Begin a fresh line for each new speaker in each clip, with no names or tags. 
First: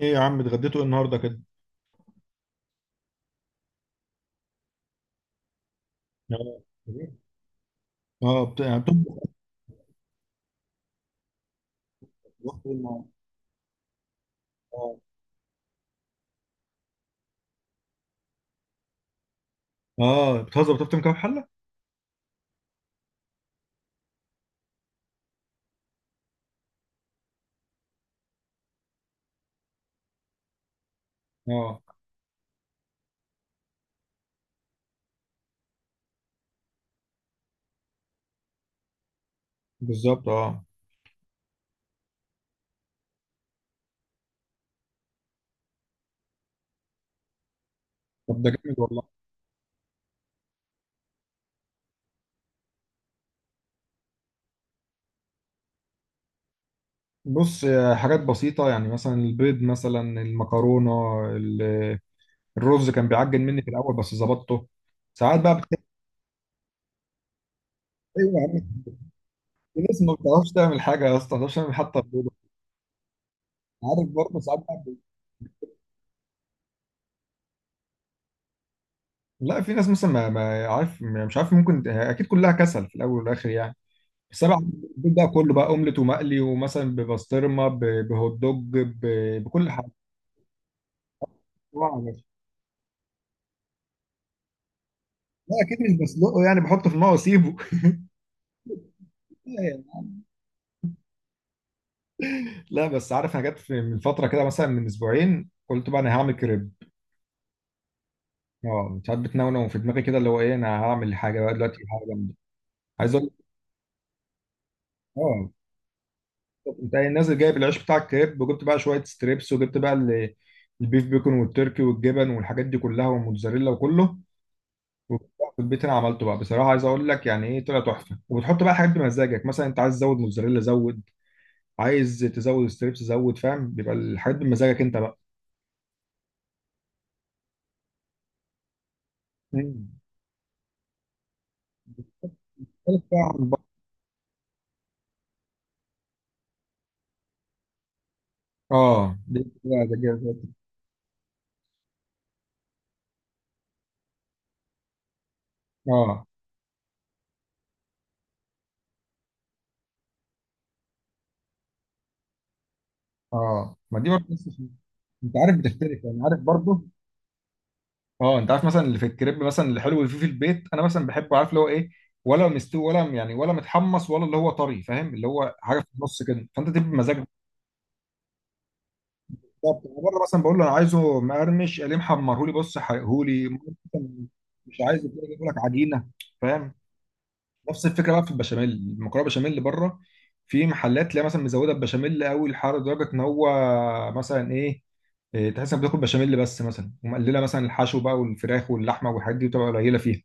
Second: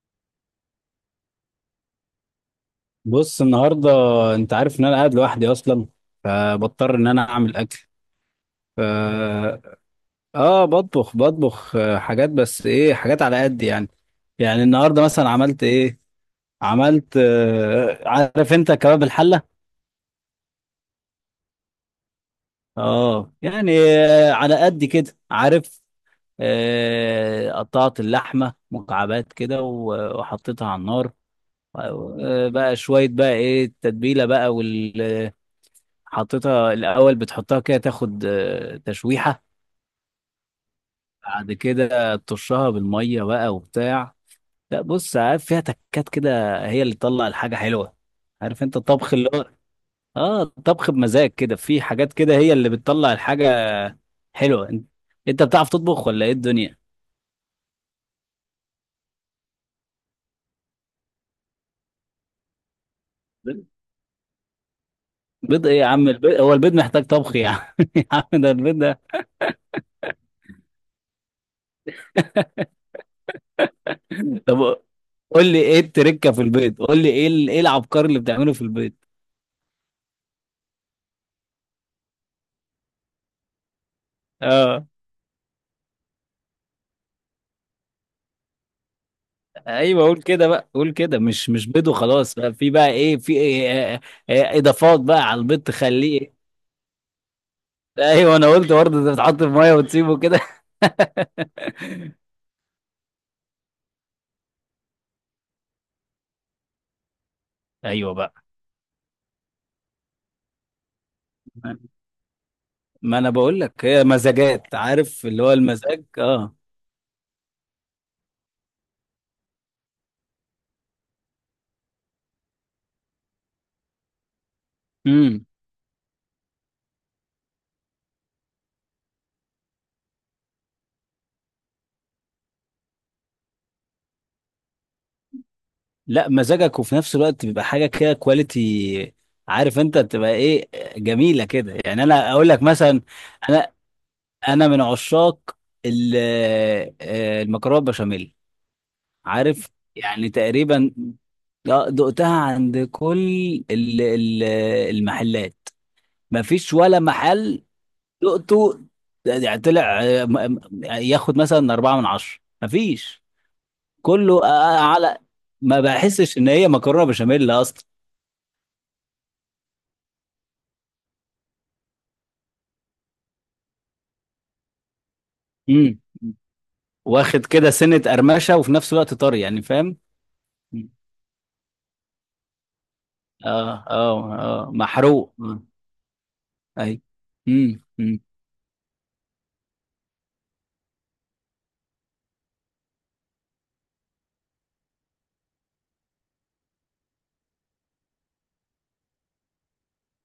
ايه يا عم اتغديتوا ايه النهارده كده؟
بص النهارده، انت عارف ان انا قاعد لوحدي اصلا،
اه.
فبضطر ان
إيه؟
انا اعمل اكل.
اه، يعني
ف
بتطبخ.
اه بطبخ حاجات.
بتطبخ
بس
إيه
ايه؟
النهاردة؟
حاجات على قد يعني. يعني
اه.
النهارده مثلا عملت ايه؟ عملت عارف انت كباب الحله.
اه بتهزر بتفطم كام حله؟
اه يعني على قد كده عارف. قطعت اللحمه مكعبات كده وحطيتها على النار.
اه
بقى شويه بقى ايه التتبيله بقى. حطيتها الاول، بتحطها كده تاخد تشويحه.
بالظبط اه.
بعد كده ترشها بالميه بقى وبتاع. لا بص، عارف فيها تكات كده هي اللي تطلع الحاجه حلوه.
طب ده
عارف انت
جامد والله.
الطبخ اللي هو اه الطبخ بمزاج كده، في حاجات كده هي اللي بتطلع الحاجه حلوه. انت بتعرف تطبخ ولا ايه الدنيا؟
بص، حاجات بسيطه يعني مثلا البيض مثلا المكرونه. ال- الرز كان بيعجن مني
بيض.
في الاول بس ظبطته. ساعات بقى
بيض ايه يا عم؟ البيض هو البيض محتاج طبخ يا عم؟ يا
ايوه
عم
يا
ده
عم.
البيض ده.
في ناس ما بتعرفش تعمل حاجه يا اسطى، ما بتعرفش تعمل حتى البيض. عارف برضه ساعات
طب
بقى
قول لي ايه التركه في البيض، قول لي ايه ايه العبقري اللي بتعمله في البيض.
لا، في ناس مثلا ما عارف، مش عارف، ممكن اكيد كلها كسل في الاول والاخر يعني. السبع
اه
البيت بقى كله بقى اومليت ومقلي ومثلا ببسطرمه بهوت دوج بكل حاجه.
ايوه، قول كده بقى، قول كده، مش بيض
طبعاً.
وخلاص بقى، في بقى ايه؟ في إيه اضافات بقى على
لا
البيض
اكيد مش
تخليه
بسلقه
إيه؟
يعني بحطه في الماء واسيبه.
ايوه انا قلت برضه انت بتحط في ميه وتسيبه كده.
لا بس عارف، انا جت من فتره كده مثلا من اسبوعين قلت بقى انا هعمل كريب.
ايوه بقى.
اه، ساعات بتنونو في دماغي كده اللي هو ايه، انا هعمل حاجه بقى دلوقتي حاجه جامده. عايز
ما
اقول
انا بقول لك، هي مزاجات. عارف اللي
اه.
هو المزاج. اه.
انت نازل جايب العيش بتاع الكريب، وجبت بقى شويه ستريبس، وجبت بقى البيف بيكون والتركي والجبن والحاجات دي كلها والموتزاريلا وكله.
امم
في البيت انا عملته بقى، بصراحه عايز اقول لك يعني ايه، طلع تحفه. وبتحط بقى حاجات بمزاجك، مثلا انت عايز تزود موتزاريلا زود، عايز تزود ستريبس زود. فاهم، بيبقى الحاجات بمزاجك انت بقى.
لا، مزاجك وفي نفس الوقت بيبقى حاجه كده كواليتي. عارف
مم.
انت بتبقى ايه، جميله كده. يعني انا اقول لك
مختلف
مثلا،
بقى عن بره.
انا انا من عشاق ال- المكرونه بشاميل.
اه، دي
عارف
لا،
يعني تقريبا، لا، دقتها عند كل ال- ال- المحلات.
اه.
ما فيش ولا محل دقته. يعني طلع ياخد مثلا أربعة من عشرة. ما فيش.
اه، ما دي برضه
كله على.
انت عارف
ما
بتختلف يعني،
بحسش
عارف
إن هي
برضه.
مكرونة بشاميل أصلا.
اه، انت عارف مثلا اللي في الكريب مثلا الحلو اللي فيه في البيت، انا مثلا بحبه عارف اللي هو ايه، ولا مستوي ولا يعني ولا متحمص، ولا اللي هو طري، فاهم اللي هو حاجه في
امم
النص كده، فانت تبقى بمزاجك.
واخد كده سنة قرمشة وفي نفس الوقت طري، يعني
بالظبط،
فاهم؟
أنا بره مثلا بقول له انا عايزه مقرمش، قال لي محمرهولي، بص حرقهولي
اه
مثلاً.
اه اه.
مش عايز
محروق.
يقول لك
أمم.
عجينه. فاهم.
أي.
نفس الفكره
امم
بقى في البشاميل، المكرونه بشاميل بره، في محلات تلاقي مثلا مزوده البشاميل قوي الحر لدرجه ان هو مثلا ايه، تحس انك بتاكل بشاميل بس، مثلا ومقلله مثلا الحشو بقى والفراخ واللحمه والحاجات دي بتبقى قليله فيها.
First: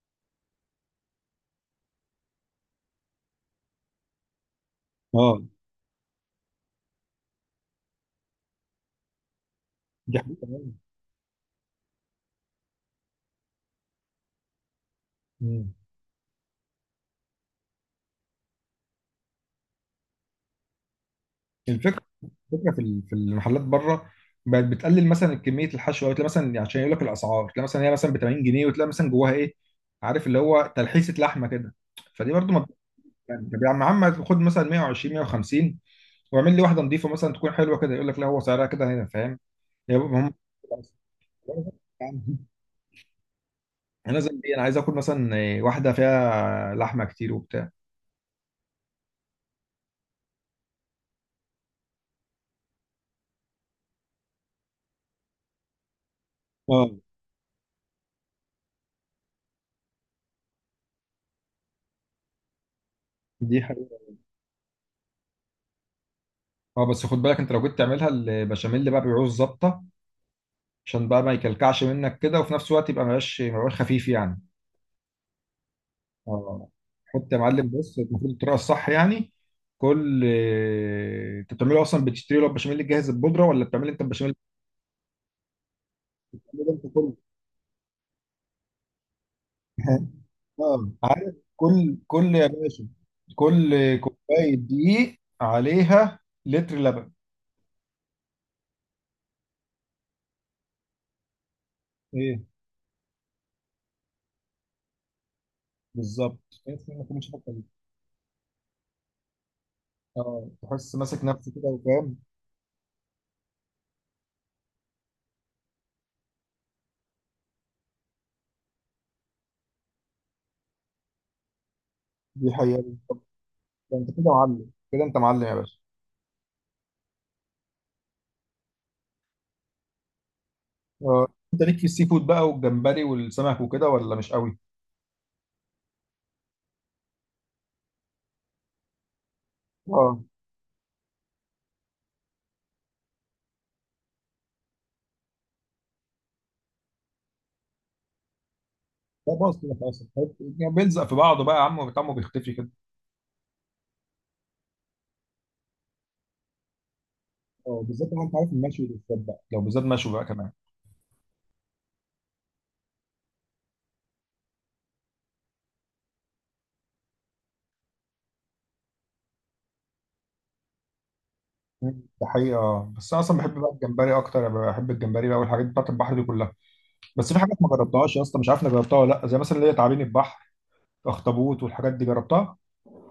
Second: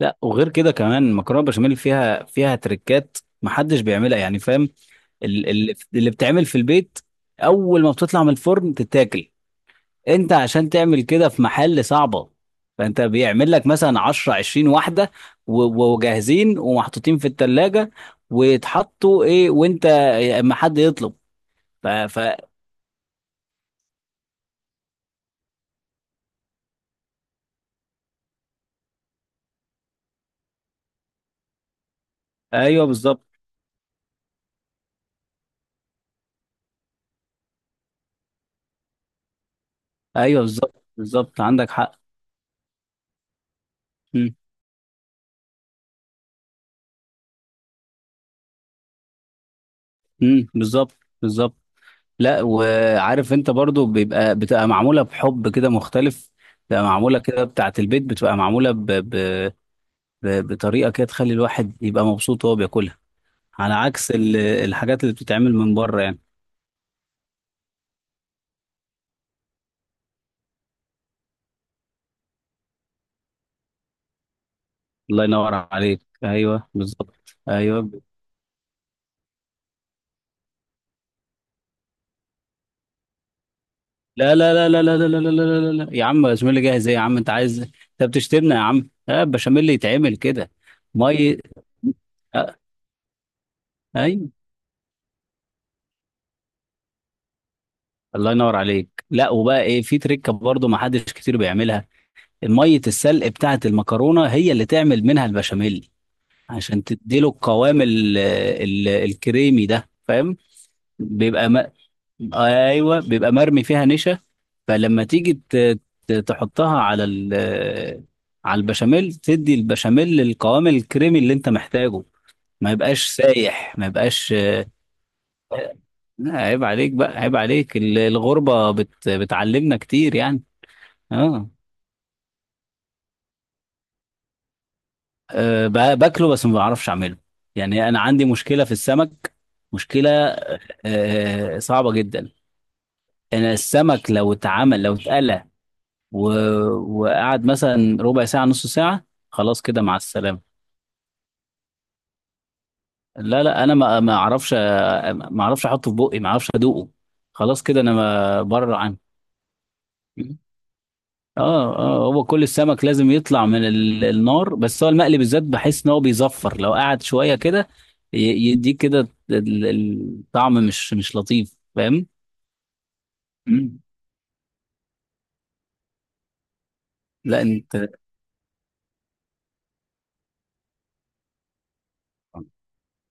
لا وغير كده، كمان المكرونه بشاميل فيها تريكات محدش بيعملها يعني، فاهم؟
اه.
اللي بتعمل في البيت اول ما بتطلع من الفرن تتاكل.
دي
انت
حقيقة.
عشان تعمل كده في محل صعبه، فانت بيعمل لك مثلا 10 20 واحده
مم.
وجاهزين ومحطوطين في التلاجة، ويتحطوا ايه وانت اما حد يطلب. ف...
الفكره
ف...
الفكره في في المحلات بره بقت بتقلل مثلا كميه الحشوه، وتلاقي مثلا عشان يقول لك الاسعار تلاقي مثلا هي مثلا ب 80 جنيه، وتلاقي مثلا جواها ايه، عارف اللي هو تلحيسه لحمه كده. فدي برضو ما
ايوه بالظبط.
يعني، طب يا عم خد مثلا 120 150، واعمل لي واحده نظيفه مثلا تكون حلوه كده. يقول لك لا هو سعرها كده هنا، فاهم. يا بابا هم،
ايوه بالظبط بالظبط، عندك حق.
انا لازم ايه، انا عايز اكل مثلا، واحده فيها لحمه كتير وبتاع.
بالظبط بالظبط. لا، وعارف انت برضو بيبقى بتبقى معموله بحب كده مختلف، بتبقى
اه
معموله كده بتاعه البيت، بتبقى معموله بطريقه كده تخلي الواحد يبقى مبسوط وهو بياكلها.
دي
على
حقيقة.
عكس الحاجات اللي بتتعمل من بره يعني.
اه بس خد بالك، انت لو جيت تعملها البشاميل بقى بيعوز ظبطه، عشان بقى ما يكلكعش منك كده، وفي نفس الوقت يبقى مبقاش خفيف يعني.
الله ينور عليك.
اه.
ايوه بالظبط.
حط يا معلم،
ايوه.
بص المفروض الطريقه الصح يعني. كل، انت بتعمله اصلا، بتشتري له البشاميل الجاهز البودره، ولا بتعمل انت البشاميل
لا لا لا لا لا لا لا لا لا لا لا. يا عم بشاميل
الجاهز ده
جاهز
انت
ايه يا
كله.
عم، انت عايز انت بتشتمنا يا عم؟ اه بشاميل يتعمل كده.
اه
مي
عارف، كل كل يا
آه،
باشا، كل
ايوه.
كوبايه دقيق عليها لتر لبن.
الله ينور عليك. لا وبقى ايه، في تريكه برضو ما حدش كتير بيعملها.
ايه
ميه السلق بتاعه المكرونه هي اللي تعمل منها البشاميل،
بالظبط.
عشان
تحس إنك
تديله
مش فاكر.
القوام ال ال الكريمي ده، فاهم؟
اه، تحس ماسك
بيبقى
نفسه كده وفاهم.
ايوه بيبقى مرمي فيها نشا، فلما تيجي تحطها على على البشاميل، تدي البشاميل القوام الكريمي اللي انت محتاجه.
دي
ما
حقيقة.
يبقاش سايح، ما
ده انت كده
يبقاش.
معلم، كده انت معلم يا باشا.
لا، عيب عليك بقى، عيب عليك. الغربة بتعلمنا كتير يعني.
اه،
اه.
انت ليك في السي فود بقى والجمبري والسمك وكده ولا مش قوي؟
أه، باكله بس ما بعرفش اعمله. يعني انا عندي مشكله في السمك. مشكله.
اه.
أه صعبه جدا. انا السمك لو اتعمل، لو اتقلى و... وقعد مثلا ربع ساعه نص ساعه،
لا خلاص
خلاص
كده،
كده مع
خلاص
السلامه.
يعني بيلزق في بعضه بقى يا عم، طعمه بيختفي كده.
لا لا، انا ما اعرفش، ما اعرفش احطه في بقي، ما اعرفش ادوقه. خلاص كده،
اه
انا
بالذات، لو انت
ما
عارف
بره
المشوي
عنه.
بالذات بقى، لو بالذات مشوي بقى كمان.
اه اه، هو كل السمك لازم يطلع من النار. بس هو المقلي بالذات بحس ان هو بيزفر لو قعد شويه كده ي- يديك كده الطعم مش لطيف، فاهم؟
ده حقيقة. اه بس انا اصلا بحب بقى
مم.
الجمبري اكتر. أنا بحب الجمبري بقى والحاجات بتاعت البحر دي كلها. بس في
لا
حاجات ما
انت.
جربتهاش يا اسطى، مش عارف انا جربتها ولا لا، زي مثلا اللي هي تعابين البحر، اخطبوط والحاجات دي جربتها.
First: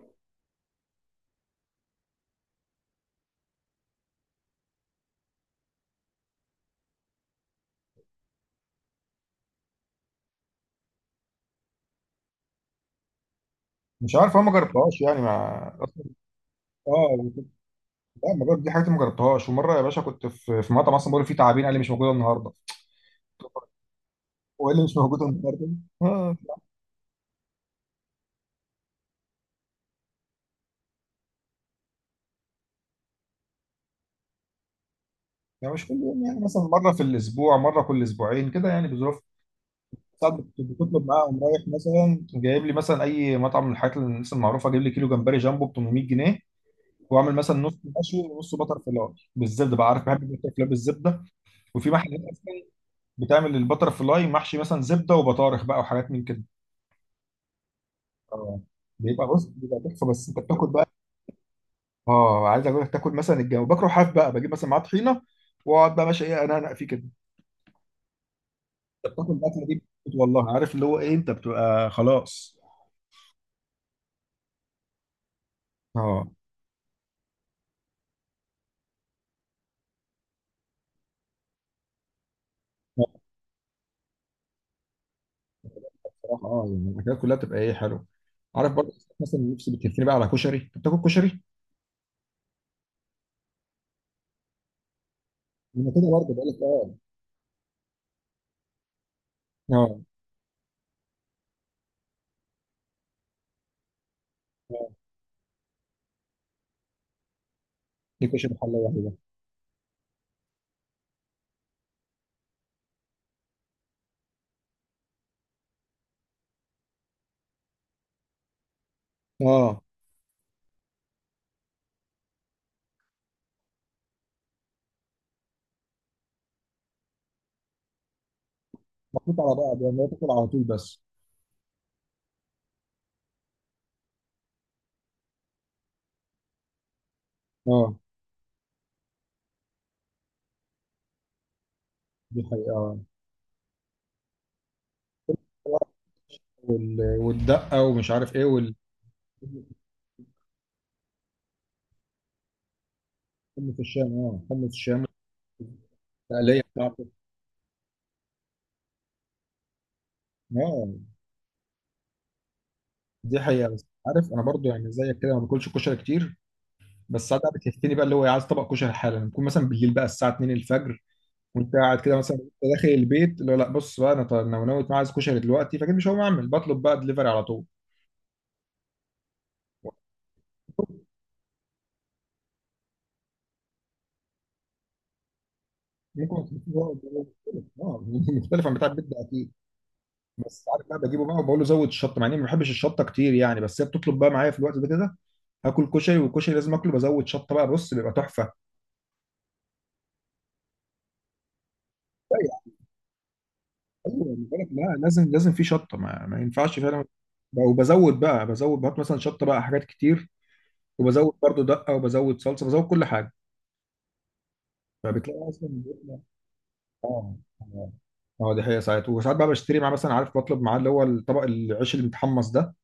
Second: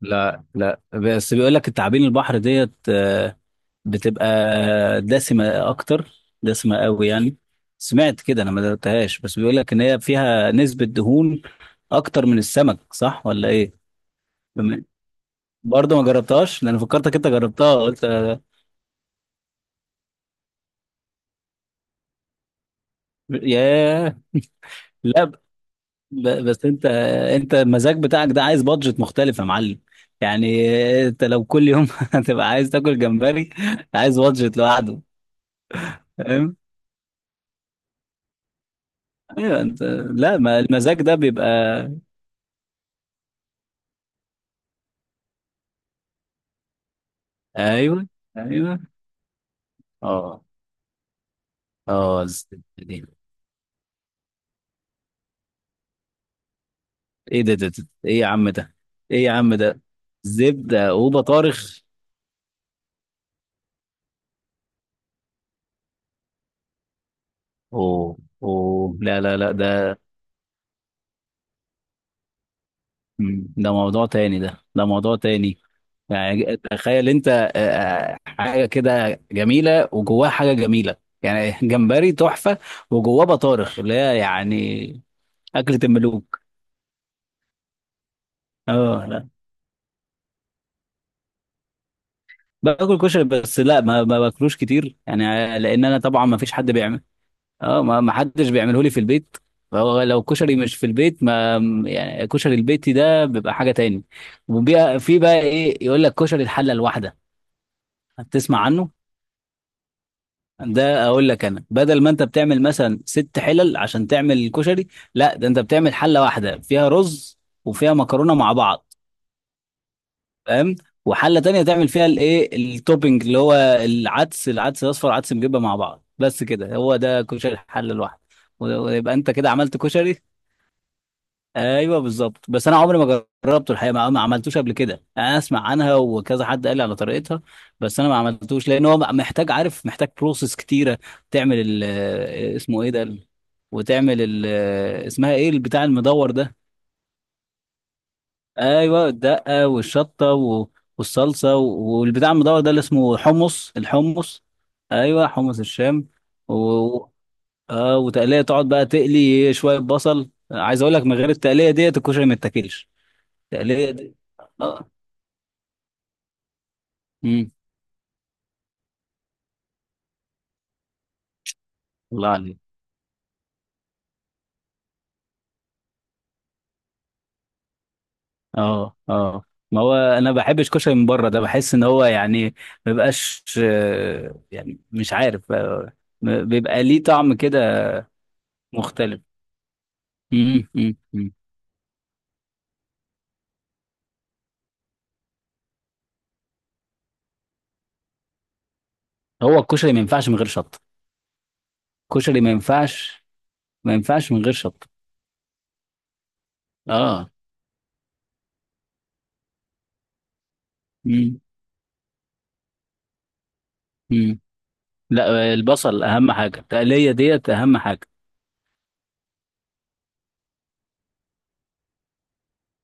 لا لا، بس بيقول لك التعابين البحر ديت بتبقى دسمه اكتر، دسمه قوي يعني. سمعت كده، انا ما دقتهاش، بس بيقول لك ان هي فيها نسبه دهون اكتر من السمك، صح ولا ايه؟
مش عارف، انا ما
بم-
جربتهاش يعني مع
برضه ما
اصلا.
جربتهاش، لان فكرتك
اه.
انت جربتها، قلت
لا ما جرب- دي حاجات ما جربتهاش. ومره يا باشا كنت في مطعم اصلا بقول فيه تعابين، قال لي مش موجوده النهارده.
ياه.
هو إيه اللي مش موجود
لا
النهارده. اه.
بس انت، انت المزاج بتاعك ده عايز بادجت مختلف يا معلم. يعني انت لو كل يوم هتبقى عايز تاكل جمبري، عايز بادجت لوحده،
يعني مش كل يوم، يعني
فاهم؟
مثلا مره في الاسبوع، مره كل اسبوعين كده يعني بظروف.
ايوه. انت
ساعات
لا ما المزاج
بتطلب
ده
معاهم
بيبقى.
رايح مثلا جايب لي مثلا اي مطعم من الحاجات اللي الناس المعروفه جايب لي كيلو جمبري جامبو ب 800 جنيه، واعمل مثلا نص
ايوه
مشوي ونص بتر
ايوه.
فلاي بالزبده بقى. عارف بحب
اه
البتر فلاي بالزبده، وفي محلات
اه. الزبدة
اصلا
دي.
بتعمل البتر فلاي محشي مثلا زبده وبطارخ بقى وحاجات من كده.
ايه ده ايه يا عم
اه
ده؟ ايه
بيبقى،
يا
بص
عم
بيبقى
ده،
تحفه بس انت بتاكل بقى.
زبدة وبطارخ؟
اه، عايز اقول لك، تاكل مثلا الجو، بكره حاف بقى، بجيب مثلا معاه طحينه، واقعد بقى ماشي ايه انا فيه كده.
اوه اوه.
انت
لا
بتاكل
لا لا
الاكله دي
ده.
بتموت والله، عارف اللي هو ايه انت بتبقى خلاص.
ده موضوع تاني، ده موضوع تاني.
اه.
يعني تخيل انت حاجه كده جميله وجواها حاجه جميله، يعني جمبري تحفه
لا،
وجواه بطارخ، اللي هي يعني اكله الملوك.
بصراحه اه يعني الاكلات كلها بتبقى ايه حلو. عارف برضه،
اه لا،
مثلا نفسي بتكفيني بقى على كشري، انت بتاكل كشري؟
باكل كشري بس، لا ما باكلوش كتير يعني، لان
انا
انا
كده
طبعا
برضه
ما
بقول
فيش
لك
حد
اه.
بيعمل. اه، ما حدش بيعمله لي في البيت،
اه.
فهو لو كشري مش في البيت ما... يعني كشري البيتي ده بيبقى حاجه تاني.
اه
وبيبقى في بقى ايه، يقول لك كشري الحله الواحده،
دي كشري
هتسمع
حله
عنه.
واحده.
ده اقول لك، انا بدل ما انت بتعمل مثلا ست حلل عشان تعمل الكشري، لا ده انت بتعمل حله واحده فيها رز وفيها مكرونه مع بعض،
اه
فاهم؟ وحله تانية تعمل فيها الايه التوبينج، اللي هو العدس، العدس الاصفر، عدس مجبه مع بعض، بس كده. هو ده كشري الحله الواحده. ويبقى انت
محطوط
كده
على
عملت
بعض يعني هو
كشري.
تاكل على طول بس.
ايوه بالظبط. بس انا عمري ما جربته الحقيقه، ما عملتوش قبل كده، انا اسمع عنها وكذا حد قال لي على طريقتها،
اه
بس انا ما عملتوش لان هو محتاج عارف، محتاج بروسيس كتيره. تعمل ال
دي
آه،
حقيقه
اسمه ايه
اه.
ده وتعمل ال آه، اسمها ايه البتاع المدور ده.
والدقه ومش عارف ايه وال
ايوه الدقه والشطه والصلصه والبتاع المدور ده اللي اسمه حمص
حمص الشام. اه
الحمص.
حمص الشام،
ايوه حمص الشام.
التقليه بتاعته.
و... اه وتقليه. تقعد بقى تقلي شويه بصل، عايز اقول لك
اه
من غير التقليه ديت الكشري ما يتاكلش.
دي حقيقه. بس
تقلية دي.
عارف، انا برضو
اه.
يعني زيك كده ما باكلش كشري كتير. بس ساعات
امم
بقى بتهفني بقى اللي هو، عايز طبق كشري حالا، بكون مثلا بالليل بقى الساعه 2 الفجر، وانت قاعد كده
الله
مثلا، وأنت
عليك.
داخل البيت اللي هو لا بص بقى، انا طيب انا ناوي أنا عايز كشري دلوقتي، فاكيد مش هقوم اعمل، بطلب بقى دليفري على طول.
اه اه، ما هو انا ما بحبش كشري من بره، ده بحس ان هو يعني ما بيبقاش يعني مش عارف
ممكن.
بيبقى ليه طعم كده
اه مختلف عن بتاع البيت ده
مختلف.
اكيد. بس عارف بقى بجيبه
أمم.
بقى وبقول له زود الشطه، مع اني ما بحبش الشطه كتير يعني، بس هي بتطلب بقى معايا في الوقت ده كده. هاكل كشري والكشري لازم اكله بزود شطه بقى، بص بيبقى تحفه.
هو الكشري ما ينفعش من غير شطه،
لا
الكشري ما
يا-
ينفعش، ما
ايوه
ينفعش من
أنا
غير
بقولك
شطه.
لا، لازم لازم في شطه، ما ينفعش فعلا.
اه.
وبزود بقى بزود، بحط مثلا شطه بقى حاجات كتير، وبزود
امم
برضو دقه، وبزود صلصه، بزود كل حاجه.
امم.
فبتلاقي
لا
اصلا
البصل
بيطلع-.
اهم حاجه، التقليه
اه
ديت اهم
اه
حاجه.
اه دي حقيقه. ساعات وساعات بقى بشتري معاه مثلا، عارف بطلب معاه اللي هو الطبق، العيش اللي متحمص ده،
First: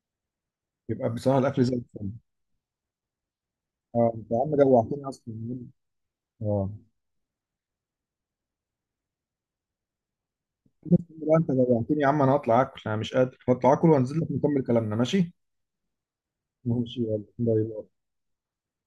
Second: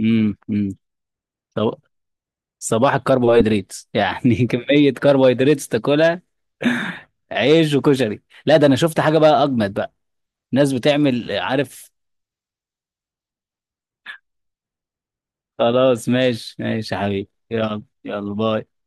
امم.
بيبقى بصراحه الاكل زي
صب-
الفل.
صباح الكربوهيدرات
اه، انت
يعني.
يا عم
كميه
جوعتني اصلا.
كربوهيدرات تاكلها،
اه
عيش وكشري. لا ده انا شفت حاجه بقى اجمد بقى، ناس بتعمل
لا، انت
عارف.
جوعتني يا عم، انا هطلع اكل، انا مش قادر، هطلع اكل وانزل لك نكمل كلامنا ماشي.
خلاص ماشي ماشي يا
ماشي يلا
حبيبي، يلا
باي.
يلا باي.